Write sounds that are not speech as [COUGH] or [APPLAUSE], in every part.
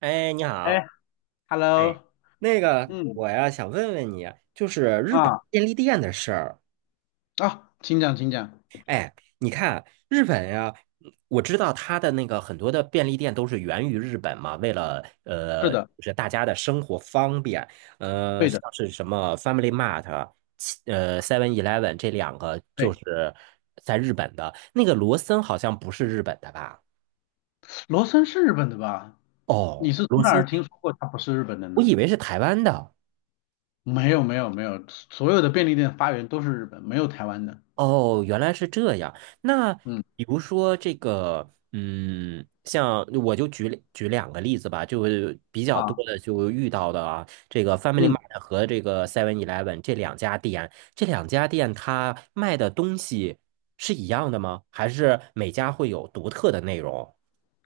哎，你哎好。哎，，Hello，那个，嗯，我呀想问问你啊，就是日本啊便利店的事儿。啊，请讲，请讲。你看日本呀，我知道它的那个很多的便利店都是源于日本嘛，为了是就的。是大家的生活方便。对像的。是什么 Family Mart、Seven Eleven 这两个就对。是在日本的。那个罗森好像不是日本的吧？罗森是日本的吧？你哦，是罗从哪森儿听是说过它不是日本的我呢？以为是台湾的。没有，没有，没有，所有的便利店发源都是日本，没有台湾的。哦，原来是这样。那嗯。比如说这个，像我就举举两个例子吧，就是比较多啊，的就遇到的啊，这个 Family 嗯。Mart 和这个 Seven Eleven 这两家店，这两家店它卖的东西是一样的吗？还是每家会有独特的内容？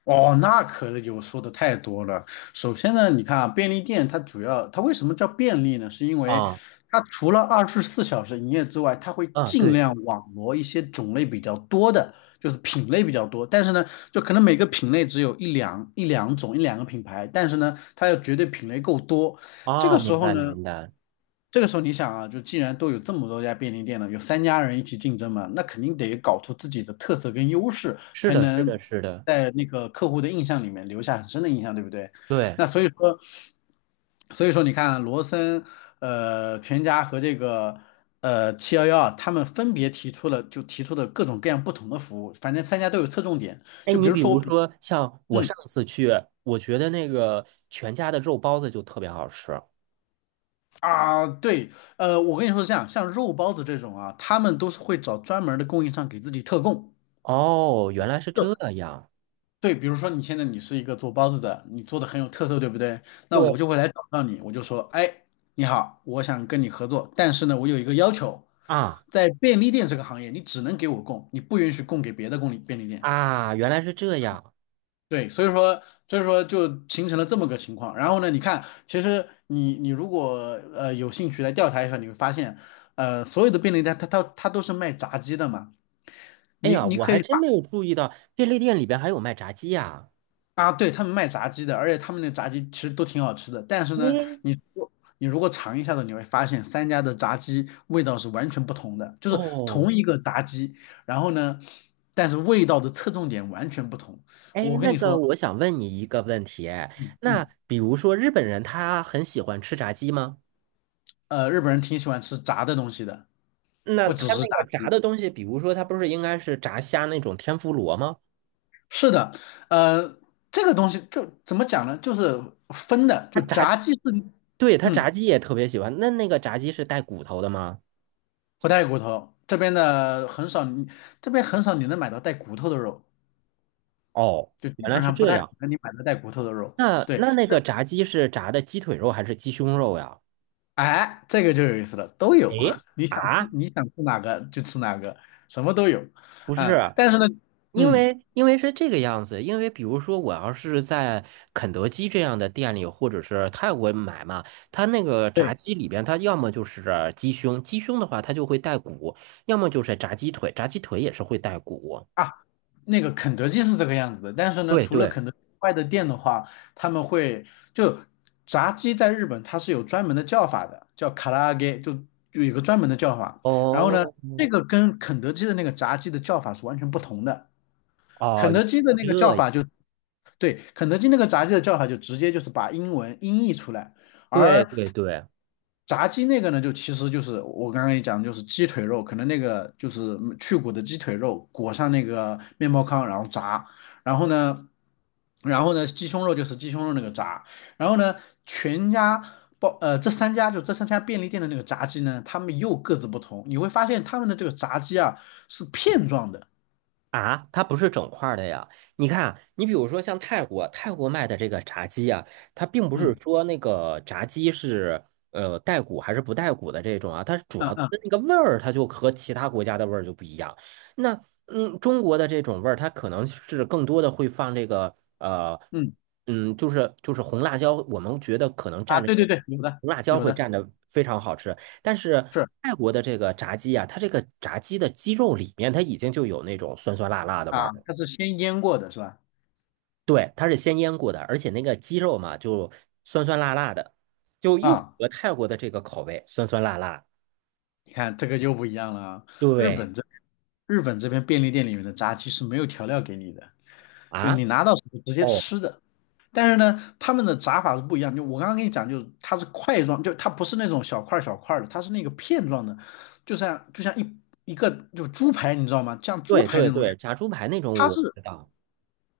哦，那可有说的太多了。首先呢，你看啊，便利店它主要它为什么叫便利呢？是因为啊它除了24小时营业之外，它会啊，尽对量网罗一些种类比较多的，就是品类比较多。但是呢，就可能每个品类只有一两种一两个品牌，但是呢，它要绝对品类够多。这啊，哦，个时明候白呢，明白，这个时候你想啊，就既然都有这么多家便利店了，有三家人一起竞争嘛，那肯定得搞出自己的特色跟优势，是才的，是的，能是的，在那个客户的印象里面留下很深的印象，对不对？对。那所以说你看啊，罗森、全家和这个七幺幺啊，他们分别提出了就提出的各种各样不同的服务，反正三家都有侧重点。哎，就你比如比说如我比，说像我嗯。上次去，我觉得那个全家的肉包子就特别好吃。啊对，我跟你说是这样，像肉包子这种啊，他们都是会找专门的供应商给自己特供。哦，原来是这样。对，比如说你现在你是一个做包子的，你做的很有特色，对不对？那我就对会来找到你，我就说，哎，你好，我想跟你合作，但是呢，我有一个要求，啊在便利店这个行业，你只能给我供，你不允许供给别的便利店。啊，原来是这样。对，所以说就形成了这么个情况。然后呢，你看，其实你你如果有兴趣来调查一下，你会发现，所有的便利店它都是卖炸鸡的嘛，哎你呀，你我可还以。真没有注意到便利店里边还有卖炸鸡呀。啊，对，他们卖炸鸡的，而且他们那个炸鸡其实都挺好吃的。但是呢，嗯，你如果尝一下子，你会发现三家的炸鸡味道是完全不同的，就是哦，同一个炸鸡，然后呢，但是味道的侧重点完全不同。哎，我跟那你个说，我想问你一个问题。哎，嗯嗯，那比如说日本人他很喜欢吃炸鸡吗？日本人挺喜欢吃炸的东西的，那不他只是那个炸炸鸡。的东西，比如说他不是应该是炸虾那种天妇罗吗？是的，呃，这个东西就怎么讲呢？就是分的，他就炸炸鸡是，对，他炸嗯，鸡也特别喜欢。那那个炸鸡是带骨头的吗？不带骨头，这边很少你能买到带骨头的肉。哦，就基原来本是上不这太可样。能你买到带骨头的肉。那对，那那个炸鸡是炸的鸡腿肉还是鸡胸肉呀？哎，这个就有意思了，都有，诶，[LAUGHS] 啊，你想吃哪个就吃哪个，什么都有。不嗯，是，但是呢，因嗯，为因为是这个样子。因为比如说，我要是在肯德基这样的店里，或者是泰国买嘛，它那个对炸鸡里边，它要么就是鸡胸，鸡胸的话它就会带骨，要么就是炸鸡腿，炸鸡腿也是会带骨。啊，那个肯德基是这个样子的，但是呢，对除了对，肯德基外的店的话，他们会就炸鸡在日本它是有专门的叫法的，叫卡拉揚，就就有一个专门的叫法。然后呢，哦，这个跟肯德基的那个炸鸡的叫法是完全不同的。哦，肯德基的那原个叫来是这法就对，肯德基那个炸鸡的叫法就直接就是把英文音译出来，对而对对，炸鸡那个呢，就其实就是我刚刚跟你讲的，就是鸡腿肉，可能那个就是去骨的鸡腿肉裹上那个面包糠，然后炸，然后呢，然后呢，鸡胸肉就是鸡胸肉那个炸，然后呢，全家包呃这三家，这三家便利店的那个炸鸡呢，他们又各自不同，你会发现他们的这个炸鸡啊是片状的。啊，它不是整块儿的呀。你看啊，你比如说像泰国，泰国卖的这个炸鸡啊，它并不是嗯说那个炸鸡是带骨还是不带骨的这种啊，它主嗯要的嗯那个味儿，它就和其他国家的味儿就不一样。那中国的这种味儿，它可能是更多的会放这个嗯就是红辣椒，我们觉得可能蘸啊，着对那对个对，有的红辣椒有会的。蘸着非常好吃。但是是。泰国的这个炸鸡啊，它这个炸鸡的鸡肉里面它已经就有那种酸酸辣辣的味儿啊，了。它是先腌过的是吧？对，它是先腌过的，而且那个鸡肉嘛，就酸酸辣辣的，就又符啊，合泰国的这个口味，酸酸辣辣。你看这个就不一样了啊。日对本这日本这边便利店里面的炸鸡是没有调料给你的，就啊，你拿到手就直接哦，吃的。但是呢，他们的炸法是不一样。就我刚刚跟你讲，就是它是块状，就它不是那种小块儿小块儿的，它是那个片状的，就像就像一个猪排，你知道吗？像猪对排那对种感对，觉。炸猪排那种它我是知道。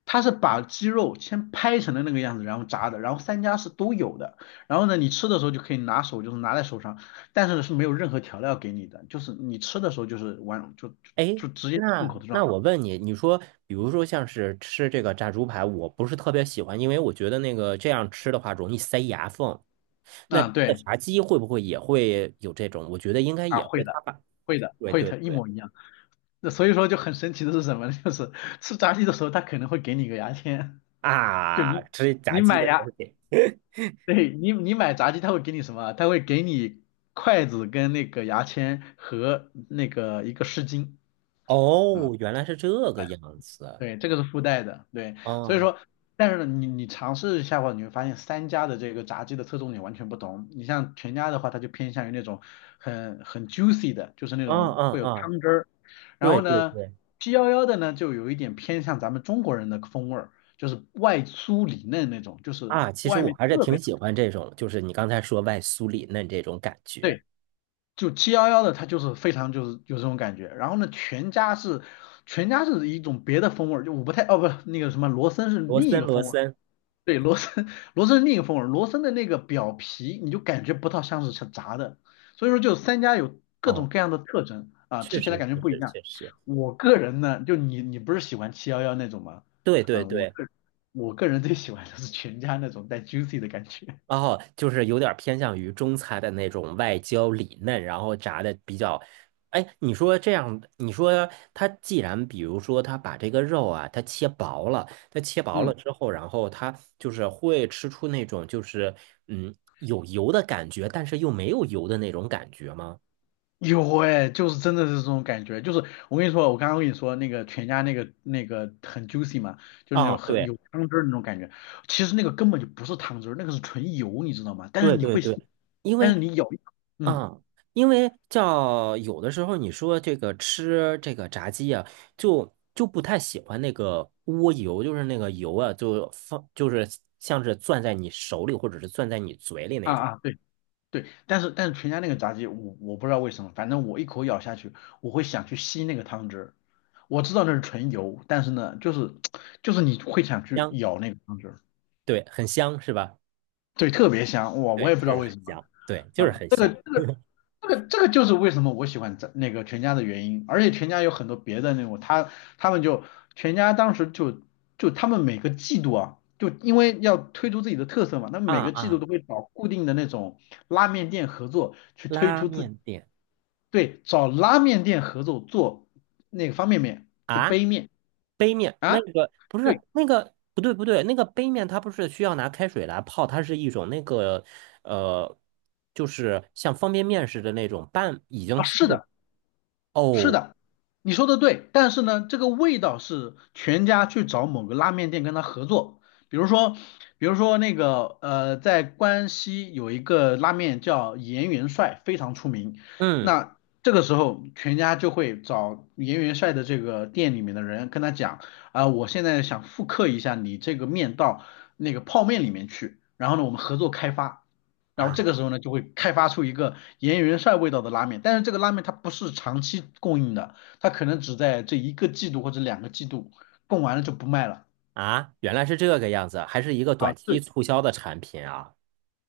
它是把鸡肉先拍成了那个样子，然后炸的，然后三家是都有的。然后呢，你吃的时候就可以拿手，就是拿在手上，但是是没有任何调料给你的，就是你吃的时候就是完就就哎，就直接进那口的状那态。我问你，你说，比如说像是吃这个炸猪排，我不是特别喜欢，因为我觉得那个这样吃的话容易塞牙缝。那啊，这个对炸鸡会不会也会有这种？我觉得应该啊，也会，会他的，把，会的，对会对的，一对，模一样。那所以说就很神奇的是什么呢 [LAUGHS] 就是吃炸鸡的时候，他可能会给你个牙签，就啊，你吃炸你鸡买的牙，东西。对，你你买炸鸡，他会给你什么？他会给你筷子跟那个牙签和那个一个湿巾。啊，哦，原来是这个样子。对，这个是附带的，对，所以哦，说，但是呢，你你尝试一下的话，你会发现三家的这个炸鸡的侧重点完全不同。你像全家的话，它就偏向于那种很很 juicy 的，就是那嗯种嗯会有嗯，汤汁儿。然对后对呢，对，七幺幺的呢，就有一点偏向咱们中国人的风味儿，就是外酥里嫩那种，就是啊，其实外我面还是特挺别喜欢这种，就是你刚才说外酥里嫩这种感觉。对，就七幺幺的它就是非常就是有这种感觉。然后呢，全家是一种别的风味儿，就我不太，哦不那个什么罗森是罗另一森，个罗风味儿。森。对，罗森，[LAUGHS] 罗森是另一风味儿，罗森的那个表皮你就感觉不到像是炸的，所以说就三家有各哦。种各样的特征啊，确吃起来实，感觉确不一实，样。确实，我个人呢，就你你不是喜欢七幺幺那种吗？对对啊，我对，个我个人最喜欢的是全家那种带 juicy 的感觉。哦，就是有点偏向于中餐的那种外焦里嫩，然后炸的比较，哎，你说这样，你说它既然比如说它把这个肉啊，它切薄了，它切 [LAUGHS] 薄了嗯。之后，然后它就是会吃出那种就是有油的感觉，但是又没有油的那种感觉吗？有哎，就是真的是这种感觉，就是我跟你说，我刚刚跟你说那个全家那个那个很 juicy 嘛，就是那啊，种很对有汤汁儿那种感觉，其实那个根本就不是汤汁儿，那个是纯油，你知道吗？对对对，因但为是你咬一口，嗯，嗯，因为叫有的时候你说这个吃这个炸鸡啊，就不太喜欢那个窝油，就是那个油啊，就放就是像是攥在你手里或者是攥在你嘴里啊那种。啊，对对，但是但是全家那个炸鸡，我我不知道为什么，反正我一口咬下去，我会想去吸那个汤汁儿，我知道那是纯油，但是呢，就是你会想去香，咬那个汤汁儿，对，很香是吧？对，特别香，哇，我对，也不知就道是为很什么，香，对，就是啊。很香。这个这个就是为什么我喜欢在那个全家的原因，而且全家有很多别的那种，他他们就全家当时就他们每个季度啊，就因为要推出自己的特色嘛，他们啊每个季度啊！都会找固定的那种拉面店合作去推拉出自己，面店对，找拉面店合作做那个方便面，就啊。杯面。杯面啊，那个不是对那个不对不对，那个杯面它不是需要拿开水来泡，它是一种那个呃，就是像方便面似的那种半已经啊，算是是。的。是哦，的，你说的对，但是呢，这个味道是全家去找某个拉面店跟他合作，比如说，比如说那个在关西有一个拉面叫盐元帅，非常出名。嗯。那这个时候，全家就会找盐元帅的这个店里面的人跟他讲，啊、我现在想复刻一下你这个面到那个泡面里面去，然后呢，我们合作开发。然后啊这个时候呢，就会开发出一个盐源帅味道的拉面，但是这个拉面它不是长期供应的，它可能只在这一个季度或者2个季度，供完了就不卖了啊，原来是这个样子，还是一个短啊。期对，促销的产品啊。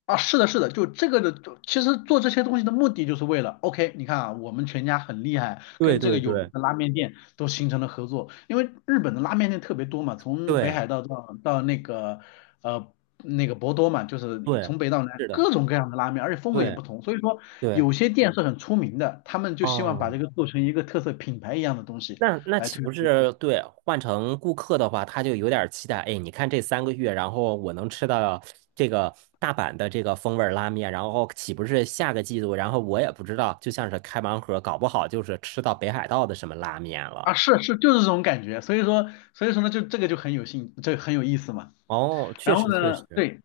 啊，是的，是的，就其实做这些东西的目的就是为了，OK，你看啊，我们全家很厉害，对跟这对个有名对的拉面店都形成了合作，因为日本的拉面店特别多嘛，从北对海道到那个呃那个博多嘛，就是对，从北到南是的，各种各样的拉面，而且风格也对不同，所以说对，有些店是很出名的，他们就希望把嗯。这个做成一个特色品牌一样的东西那来岂推不出。是对换成顾客的话，他就有点儿期待？哎，你看这3个月，然后我能吃到这个大阪的这个风味儿拉面，然后岂不是下个季度，然后我也不知道，就像是开盲盒，搞不好就是吃到北海道的什么拉面啊，了。是是，就是这种感觉，所以说呢，就这个就很有兴，这很有意思嘛。哦，确然后实确呢，实。对，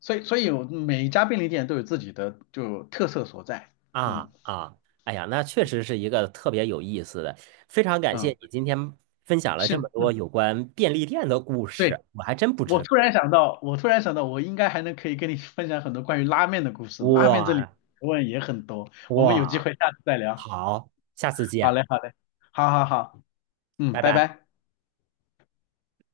所以我每一家便利店都有自己的就特色所在，嗯啊啊，哎呀，那确实是一个特别有意思的，非常感谢嗯，你今天分享了这是么多嗯，有关便利店的故对，事，我还真不知道。我突然想到，我应该还能可以跟你分享很多关于拉面的故事，拉面这里哇学问也很多，我们有机哇，会下次再聊，好，下次好见。嘞好嘞，好好好，嗯，拜拜拜。拜。